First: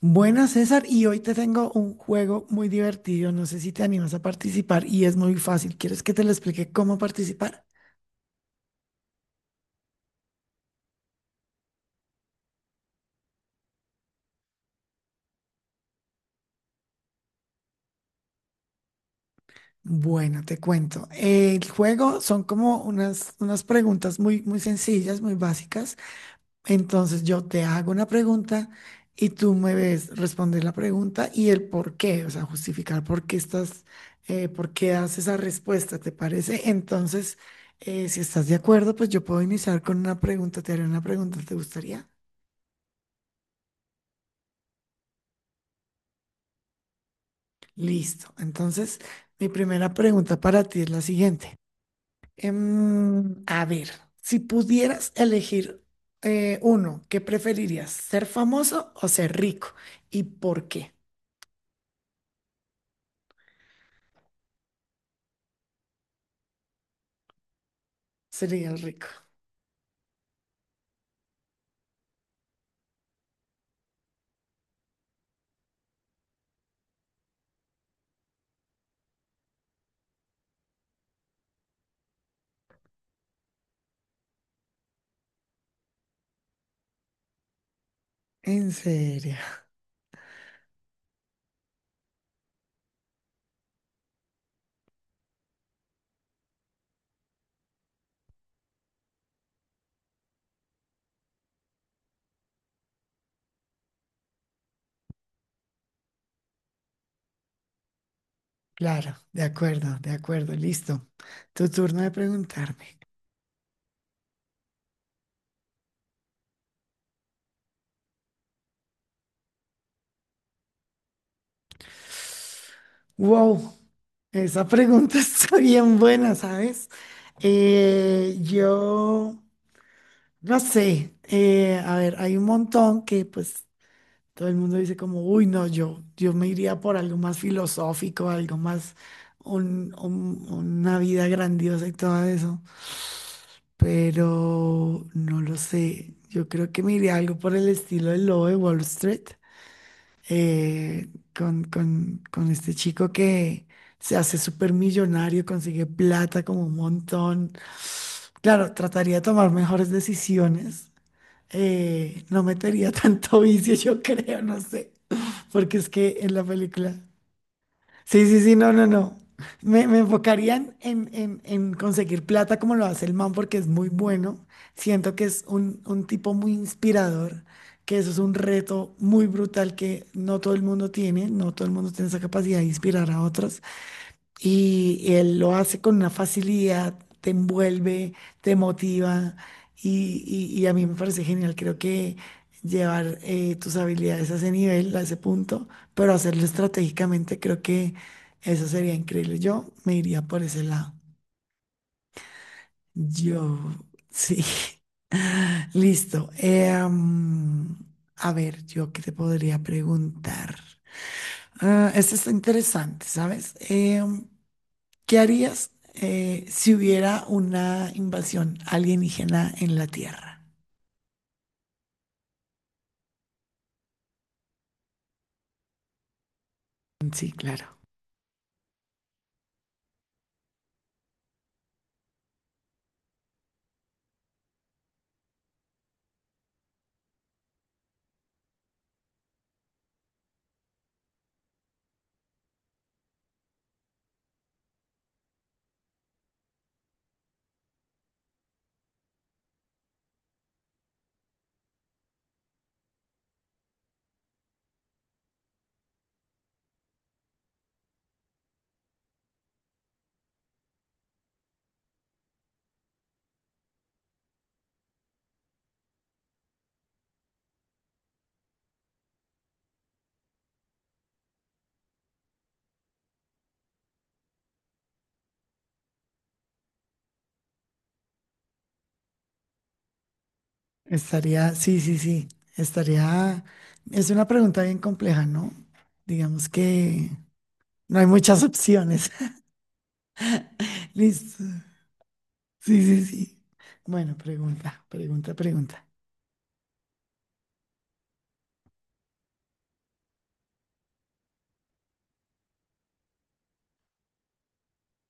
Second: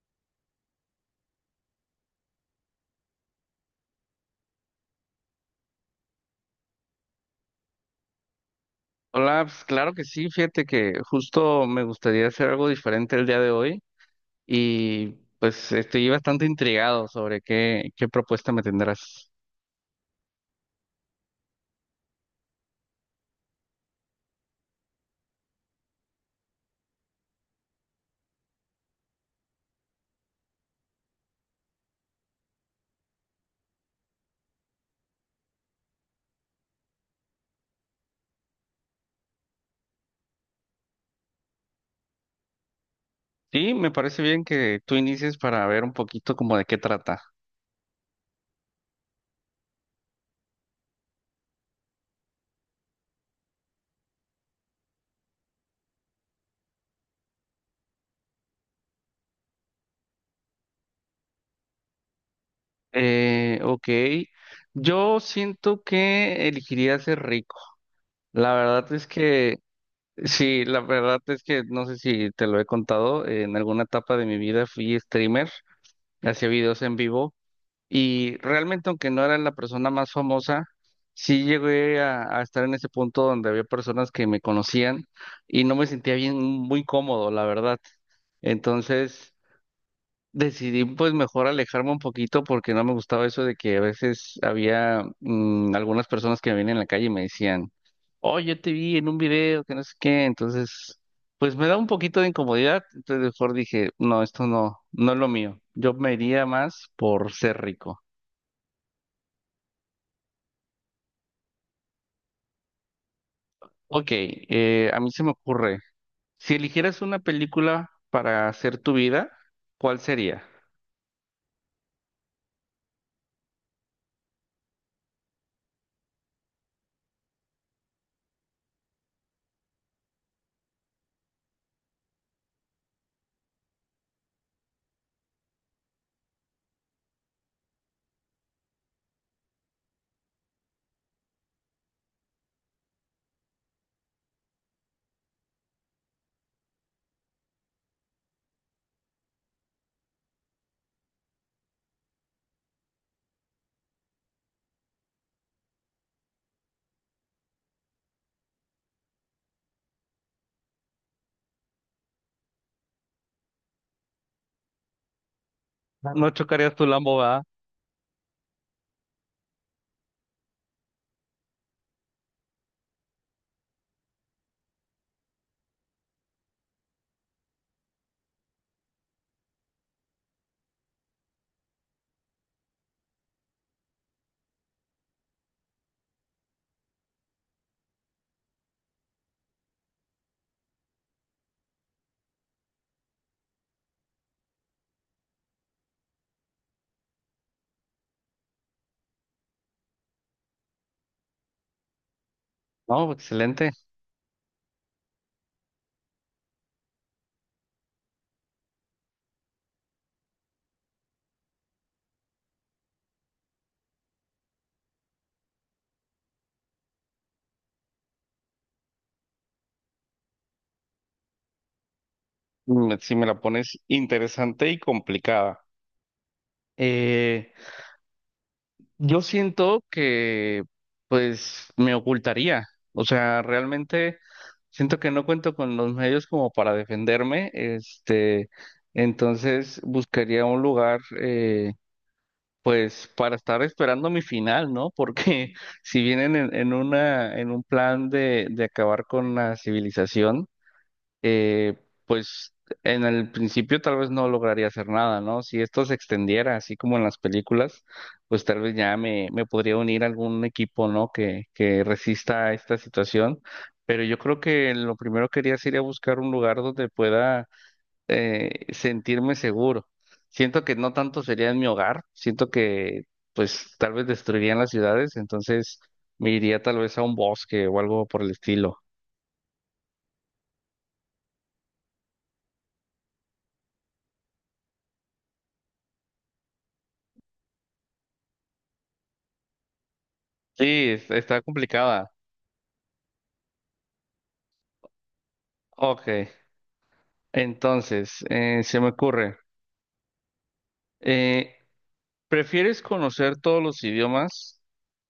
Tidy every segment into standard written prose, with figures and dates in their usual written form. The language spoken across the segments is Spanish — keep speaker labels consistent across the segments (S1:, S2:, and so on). S1: Buenas, César, y hoy te tengo un juego muy divertido. No sé si te animas a participar y es muy fácil. ¿Quieres que te lo explique cómo participar?
S2: Hola, pues claro que sí, fíjate que justo me gustaría hacer algo diferente el día de hoy y pues estoy bastante intrigado sobre qué propuesta me tendrás.
S1: Bueno, te cuento. El juego son como unas preguntas muy, muy sencillas, muy básicas. Entonces yo te hago una pregunta y tú me ves responder la pregunta y el por qué, o sea, justificar por qué estás, por qué das esa respuesta, ¿te parece? Entonces, si estás de acuerdo, pues yo puedo iniciar con una pregunta. Te haré una pregunta, ¿te gustaría?
S2: Sí, me parece bien que tú inicies para ver un poquito como de qué trata.
S1: Listo. Entonces, mi primera pregunta para ti es la siguiente. A ver, si pudieras elegir uno, ¿qué preferirías? ¿Ser famoso o ser rico? ¿Y por qué
S2: Ok, yo siento que elegiría ser rico. La
S1: serías
S2: verdad
S1: rico?
S2: es que, sí, la verdad es que no sé si te lo he contado, en alguna etapa de mi vida fui streamer, hacía videos en vivo. Y realmente, aunque no era la persona más famosa, sí llegué a estar en ese punto donde había personas que me conocían y no me sentía bien, muy cómodo, la verdad.
S1: En
S2: Entonces
S1: serio.
S2: decidí pues mejor alejarme un poquito porque no me gustaba eso de que a veces había algunas personas que me venían en la calle y me decían, oh yo te vi en un video, que no sé qué. Entonces, pues me da un poquito de incomodidad. Entonces mejor dije, no, esto no, no es lo mío. Yo me iría más por ser rico.
S1: Claro, de acuerdo, de acuerdo. Listo. Tu turno de preguntarme.
S2: Ok, a mí se me ocurre, si eligieras una película para hacer tu vida, ¿cuál sería?
S1: Wow, esa pregunta está bien buena, ¿sabes? Yo no sé, a ver, hay un montón que pues todo el mundo dice como, uy, no, yo me iría por algo más filosófico, algo más, una vida grandiosa y todo eso. Pero no lo sé. Yo creo que me iría algo por el estilo del lobo de Wall Street, eh, con, con este chico que se hace súper millonario, consigue plata como un montón. Claro, trataría de tomar mejores decisiones, no metería tanto vicio, yo creo, no sé, porque es que
S2: No
S1: en la
S2: chocarías tu
S1: película...
S2: Lambo, ¿verdad?
S1: Sí, sí, sí, no, no, no. Me enfocarían en, en conseguir plata como lo hace el man porque es muy bueno. Siento que es un tipo muy inspirador, que eso es un reto muy brutal que no todo el mundo tiene, no todo el mundo tiene esa capacidad de inspirar a otros. Y él lo hace con una facilidad, te envuelve, te motiva y a mí me parece genial. Creo que llevar, tus habilidades a ese nivel, a ese punto, pero hacerlo estratégicamente, creo que eso sería increíble. Yo me iría por ese lado.
S2: No,
S1: Yo,
S2: excelente.
S1: sí. Listo. A ver, yo qué te podría preguntar. Ah, esto está interesante, ¿sabes? ¿Qué harías, si hubiera una invasión alienígena en la Tierra?
S2: Mm, si me la pones interesante y complicada.
S1: Sí,
S2: Eh,
S1: claro.
S2: yo siento que, pues, me ocultaría. O sea, realmente siento que no cuento con los medios como para defenderme. Este, entonces buscaría un lugar, pues para estar esperando mi final, ¿no? Porque si vienen en una, en un plan de acabar con la civilización, eh, pues en el principio tal vez no lograría hacer nada, ¿no? Si esto se extendiera así como en las películas, pues tal vez ya me podría unir a algún equipo, ¿no? Que resista a esta situación. Pero yo creo que lo primero que haría sería buscar un lugar donde pueda, sentirme seguro. Siento que no tanto sería en mi hogar, siento que pues tal vez destruirían las ciudades, entonces me iría tal vez a un bosque o algo por el estilo.
S1: Estaría, sí, sí, sí. Estaría, es una pregunta bien compleja, ¿no? Digamos que no hay muchas opciones.
S2: Sí, está
S1: Listo.
S2: complicada.
S1: Sí, sí, sí. Bueno, pregunta, pregunta, pregunta.
S2: Ok, entonces, se me ocurre, eh, ¿prefieres conocer todos los idiomas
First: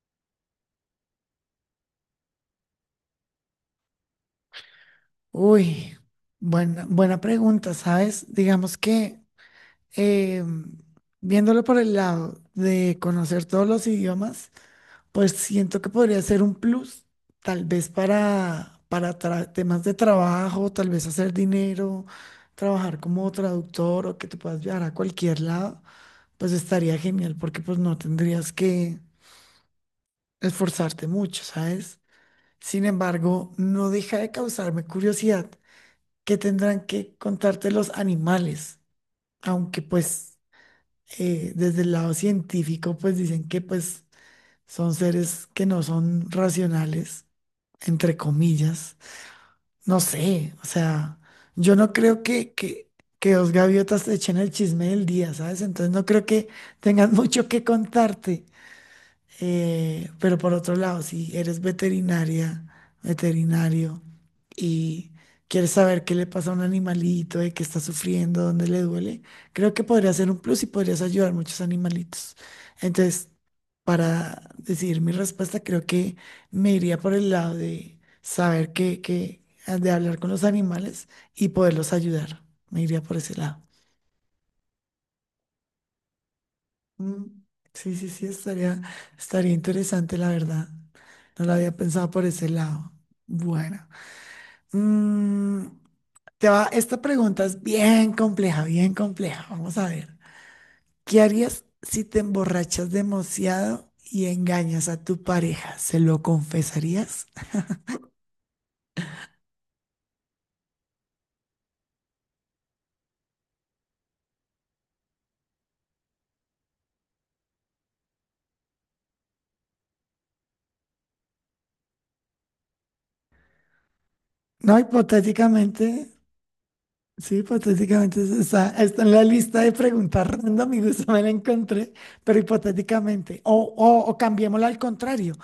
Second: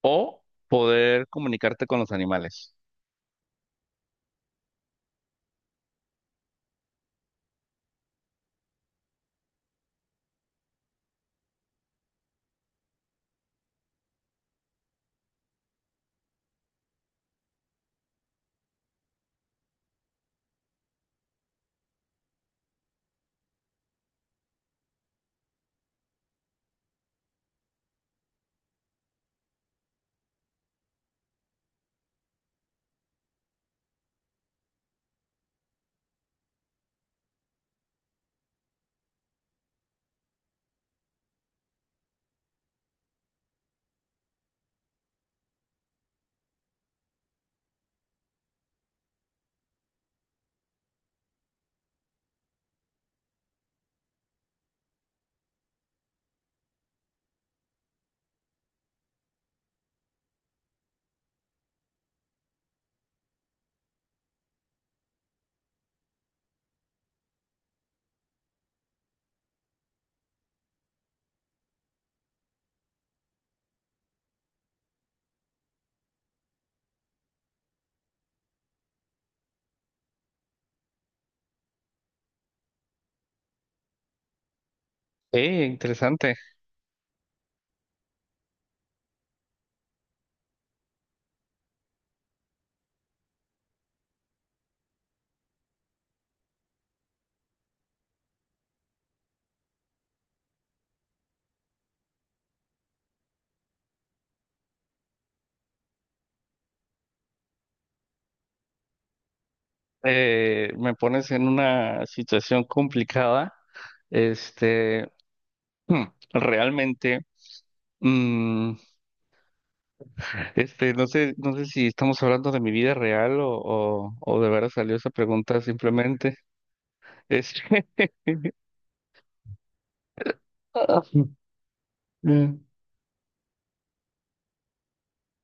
S2: o poder comunicarte con los animales?
S1: Uy, buena, buena pregunta, ¿sabes? Digamos que, eh, viéndolo por el lado de conocer todos los idiomas, pues siento que podría ser un plus, tal vez para, temas de trabajo, tal vez hacer dinero, trabajar como traductor o que te puedas viajar a cualquier lado, pues estaría genial porque pues no tendrías que esforzarte mucho, ¿sabes? Sin embargo, no deja de causarme curiosidad que tendrán que contarte los animales, aunque pues, desde el lado científico pues dicen que pues son seres que no son racionales, entre comillas. No sé, o sea, yo no creo que, que dos gaviotas te echen el chisme del día, ¿sabes? Entonces no creo que tengan mucho que contarte. Pero por otro lado, si eres veterinaria, veterinario, y quieres saber qué le pasa a un animalito, de qué está sufriendo, dónde le duele, creo que podría ser un plus y podrías ayudar a muchos animalitos. Entonces, para decidir mi respuesta, creo que me iría por el lado de saber qué, qué, de hablar con los animales y poderlos ayudar. Me iría por ese lado.
S2: Sí, interesante.
S1: Mm, sí, sí, sí, estaría, estaría interesante, la verdad. No lo había pensado por ese lado. Bueno, mm, te va, esta pregunta es bien compleja, bien compleja. Vamos a ver. ¿Qué harías si te emborrachas demasiado y engañas a tu pareja? ¿Se lo confesarías?
S2: Me pones en una situación complicada. Este, Hmm, realmente, mm, este, no sé, no sé si estamos hablando de mi vida real o de veras
S1: No,
S2: salió esa pregunta
S1: hipotéticamente,
S2: simplemente.
S1: sí,
S2: Este,
S1: hipotéticamente está, está en la lista de preguntas random y
S2: ah,
S1: justo me la encontré, pero
S2: Mm,
S1: hipotéticamente. O cambiémosla al contrario.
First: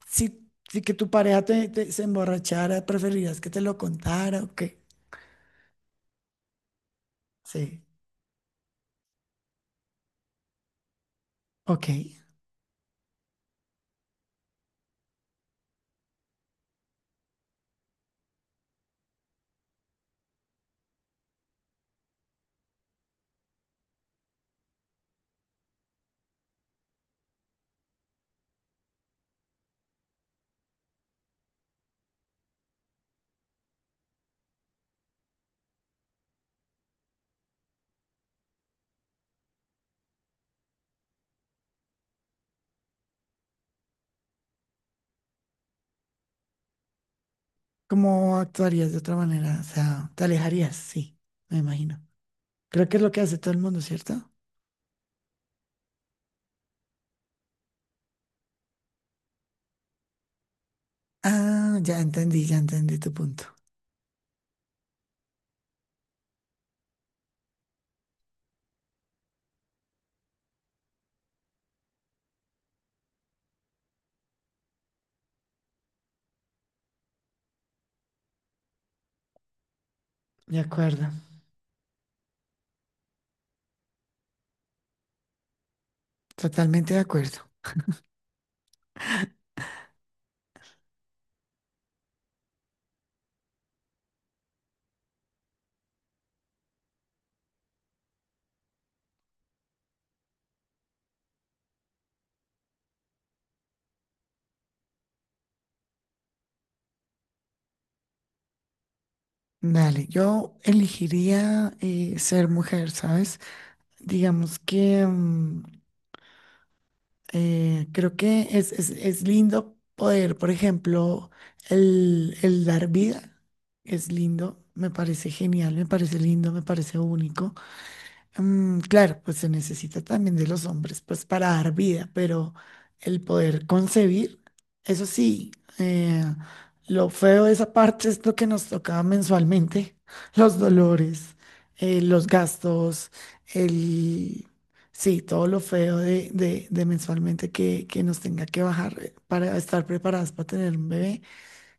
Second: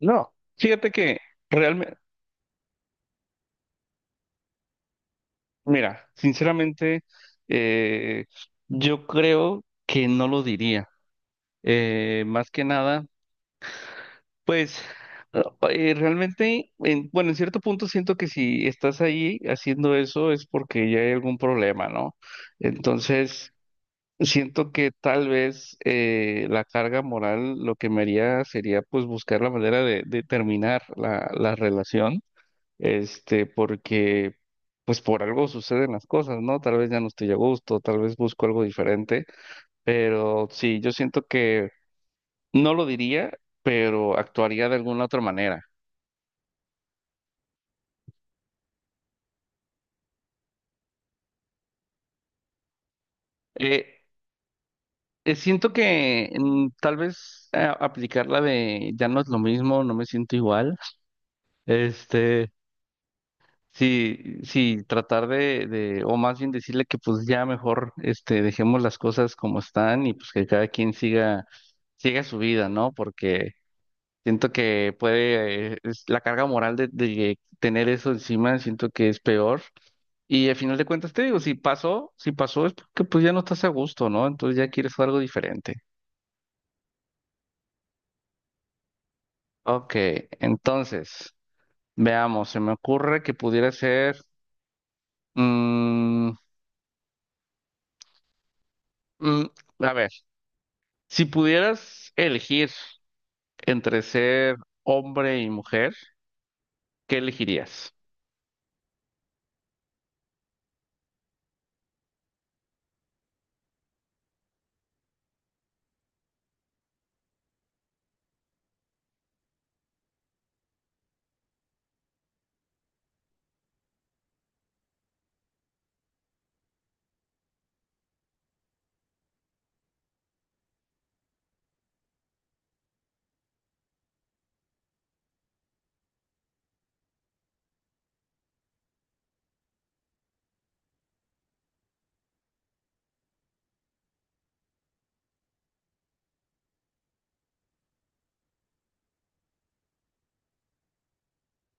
S2: no,
S1: Si, si
S2: fíjate
S1: que tu
S2: que
S1: pareja te,
S2: realmente,
S1: se emborrachara, ¿preferirías que te lo contara o qué?
S2: mira, sinceramente,
S1: Sí,
S2: eh, yo creo que no lo diría.
S1: ok.
S2: Más que nada, pues ah, realmente, bueno, en cierto punto siento que si estás ahí haciendo eso es porque ya hay algún problema, ¿no? Entonces, siento que tal vez, la carga moral lo que me haría sería pues buscar la manera de terminar la relación, este, porque pues por algo suceden las cosas, ¿no? Tal vez ya no estoy a gusto, tal vez busco algo diferente, pero sí, yo siento que no lo diría, pero actuaría de alguna otra manera.
S1: ¿Cómo actuarías de otra manera? O sea, te alejarías, sí, me imagino. Creo que es lo que hace todo el mundo,
S2: Eh,
S1: ¿cierto?
S2: Siento que tal vez, aplicar la de ya no es lo mismo, no me siento igual.
S1: Ah,
S2: Este,
S1: ya entendí tu punto.
S2: sí, sí, tratar de, o más bien decirle que pues ya mejor, este, dejemos las cosas como están y pues que cada quien siga, siga su vida, ¿no? Porque siento que puede, la carga moral de tener eso encima, siento que es peor. Y al
S1: De
S2: final de
S1: acuerdo,
S2: cuentas te digo, si pasó, si pasó es porque pues ya no estás a gusto, ¿no? Entonces ya quieres algo diferente.
S1: totalmente de acuerdo.
S2: Ok, entonces, veamos, se me ocurre que pudiera ser, mm, mm, a ver. Si pudieras elegir entre ser hombre y mujer, ¿qué elegirías?
S1: Dale, yo elegiría, ser mujer, ¿sabes? Digamos que, creo que es, es lindo poder, por ejemplo, el dar vida, es lindo, me parece genial, me parece lindo, me parece único. Mm, claro, pues se necesita también de los hombres, pues para dar vida, pero el poder concebir, eso sí, eh, lo feo de esa parte es lo que nos tocaba mensualmente, los dolores, los gastos, el... Sí, todo lo feo de, de mensualmente que nos tenga que bajar, para estar preparadas para tener un bebé,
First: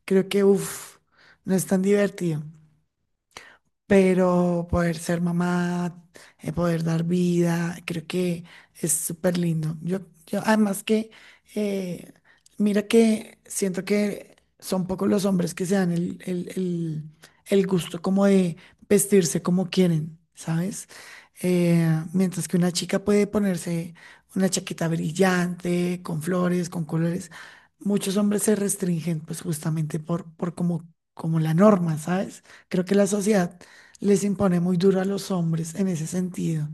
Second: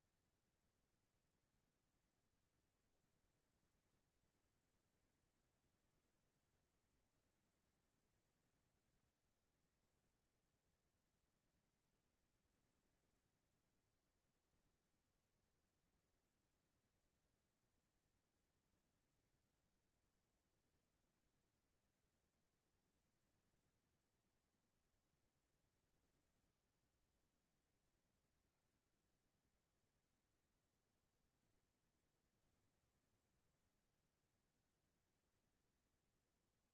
S1: creo que, uff, no es tan divertido, pero poder ser mamá, poder dar vida, creo que es súper lindo. Yo, además que, eh, mira que siento que son pocos los hombres que se dan el, el gusto como de vestirse como quieren, ¿sabes? Eh, mientras que una chica puede ponerse una chaqueta brillante, con flores, con colores, muchos hombres se restringen pues justamente por como, como la norma, ¿sabes? Creo que la sociedad les impone muy duro a los hombres en ese sentido.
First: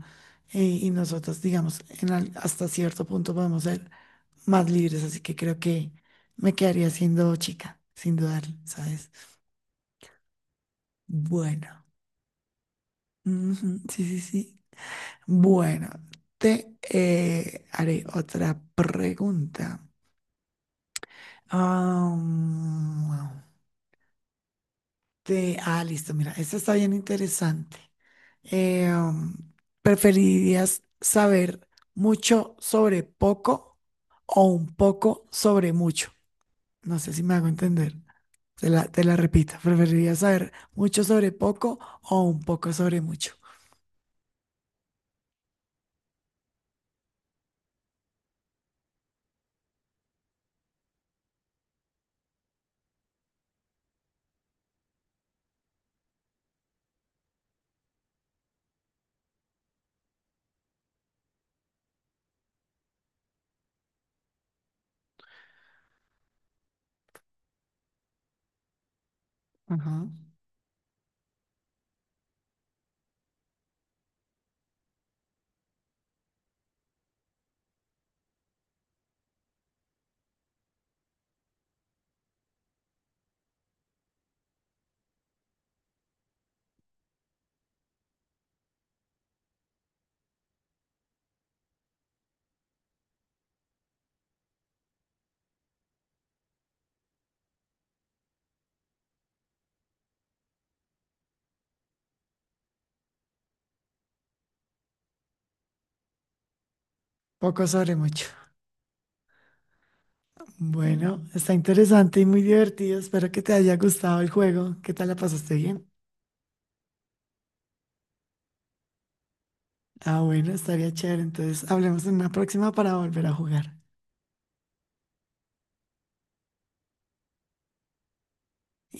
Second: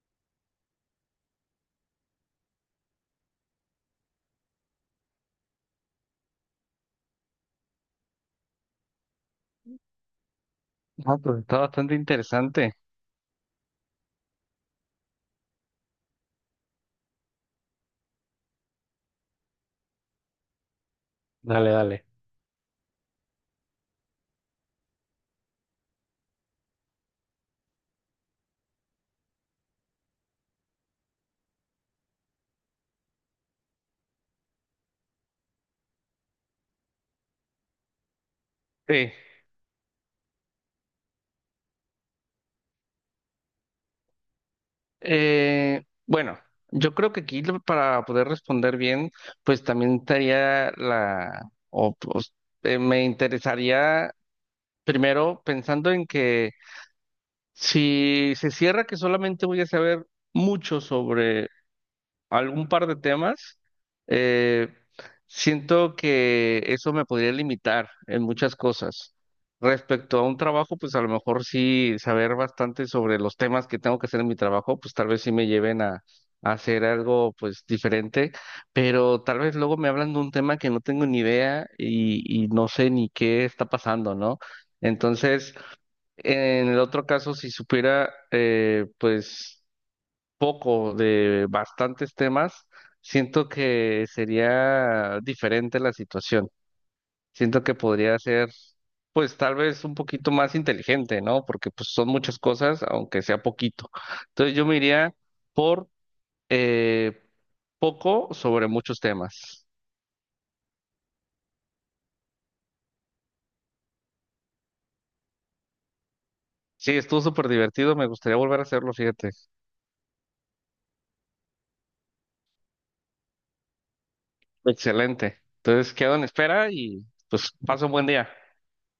S1: Y nosotras, digamos, en hasta cierto punto podemos ser más libres, así que creo que me quedaría siendo chica, sin dudar, ¿sabes?
S2: Ah, pues está
S1: Bueno,
S2: bastante interesante.
S1: ujú, sí, sí, sí. Bueno, te haré otra pregunta.
S2: Dale, dale.
S1: Ah, mm, listo, mira, esto está bien interesante. Eh, um, ¿Preferirías saber mucho sobre poco o un poco sobre mucho? No sé si me hago entender. Te
S2: Sí.
S1: la repito. ¿Preferirías saber mucho sobre poco o un poco sobre mucho?
S2: Bueno, yo creo que aquí para poder responder bien, pues también estaría la, o pues, me interesaría primero pensando en que si se cierra que solamente voy a saber mucho sobre algún par de temas, eh, siento que eso me podría limitar en muchas cosas.
S1: Ajá.
S2: Respecto a un trabajo, pues a lo mejor sí saber bastante sobre los temas que tengo que hacer en mi trabajo, pues tal vez sí me lleven a hacer algo pues diferente, pero tal vez luego me hablan de un tema que no tengo ni idea y no sé ni qué está pasando, ¿no? Entonces, en el otro caso, si supiera, pues poco de bastantes temas, siento que sería diferente la situación. Siento que podría ser, pues tal vez un poquito más inteligente, ¿no? Porque pues son muchas cosas, aunque sea poquito. Entonces yo me iría por, eh,
S1: Poco sobre mucho.
S2: poco sobre muchos temas.
S1: Bueno, está interesante y muy divertido. Espero que te haya gustado el juego. ¿Qué tal la pasaste bien?
S2: Sí, estuvo súper divertido, me gustaría volver a hacerlo, fíjate.
S1: Ah, bueno, estaría chévere. Entonces, hablemos en una próxima para volver a jugar.
S2: Excelente. Entonces quedo en espera y pues paso un buen día.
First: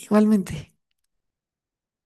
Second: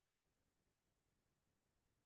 S1: Igualmente.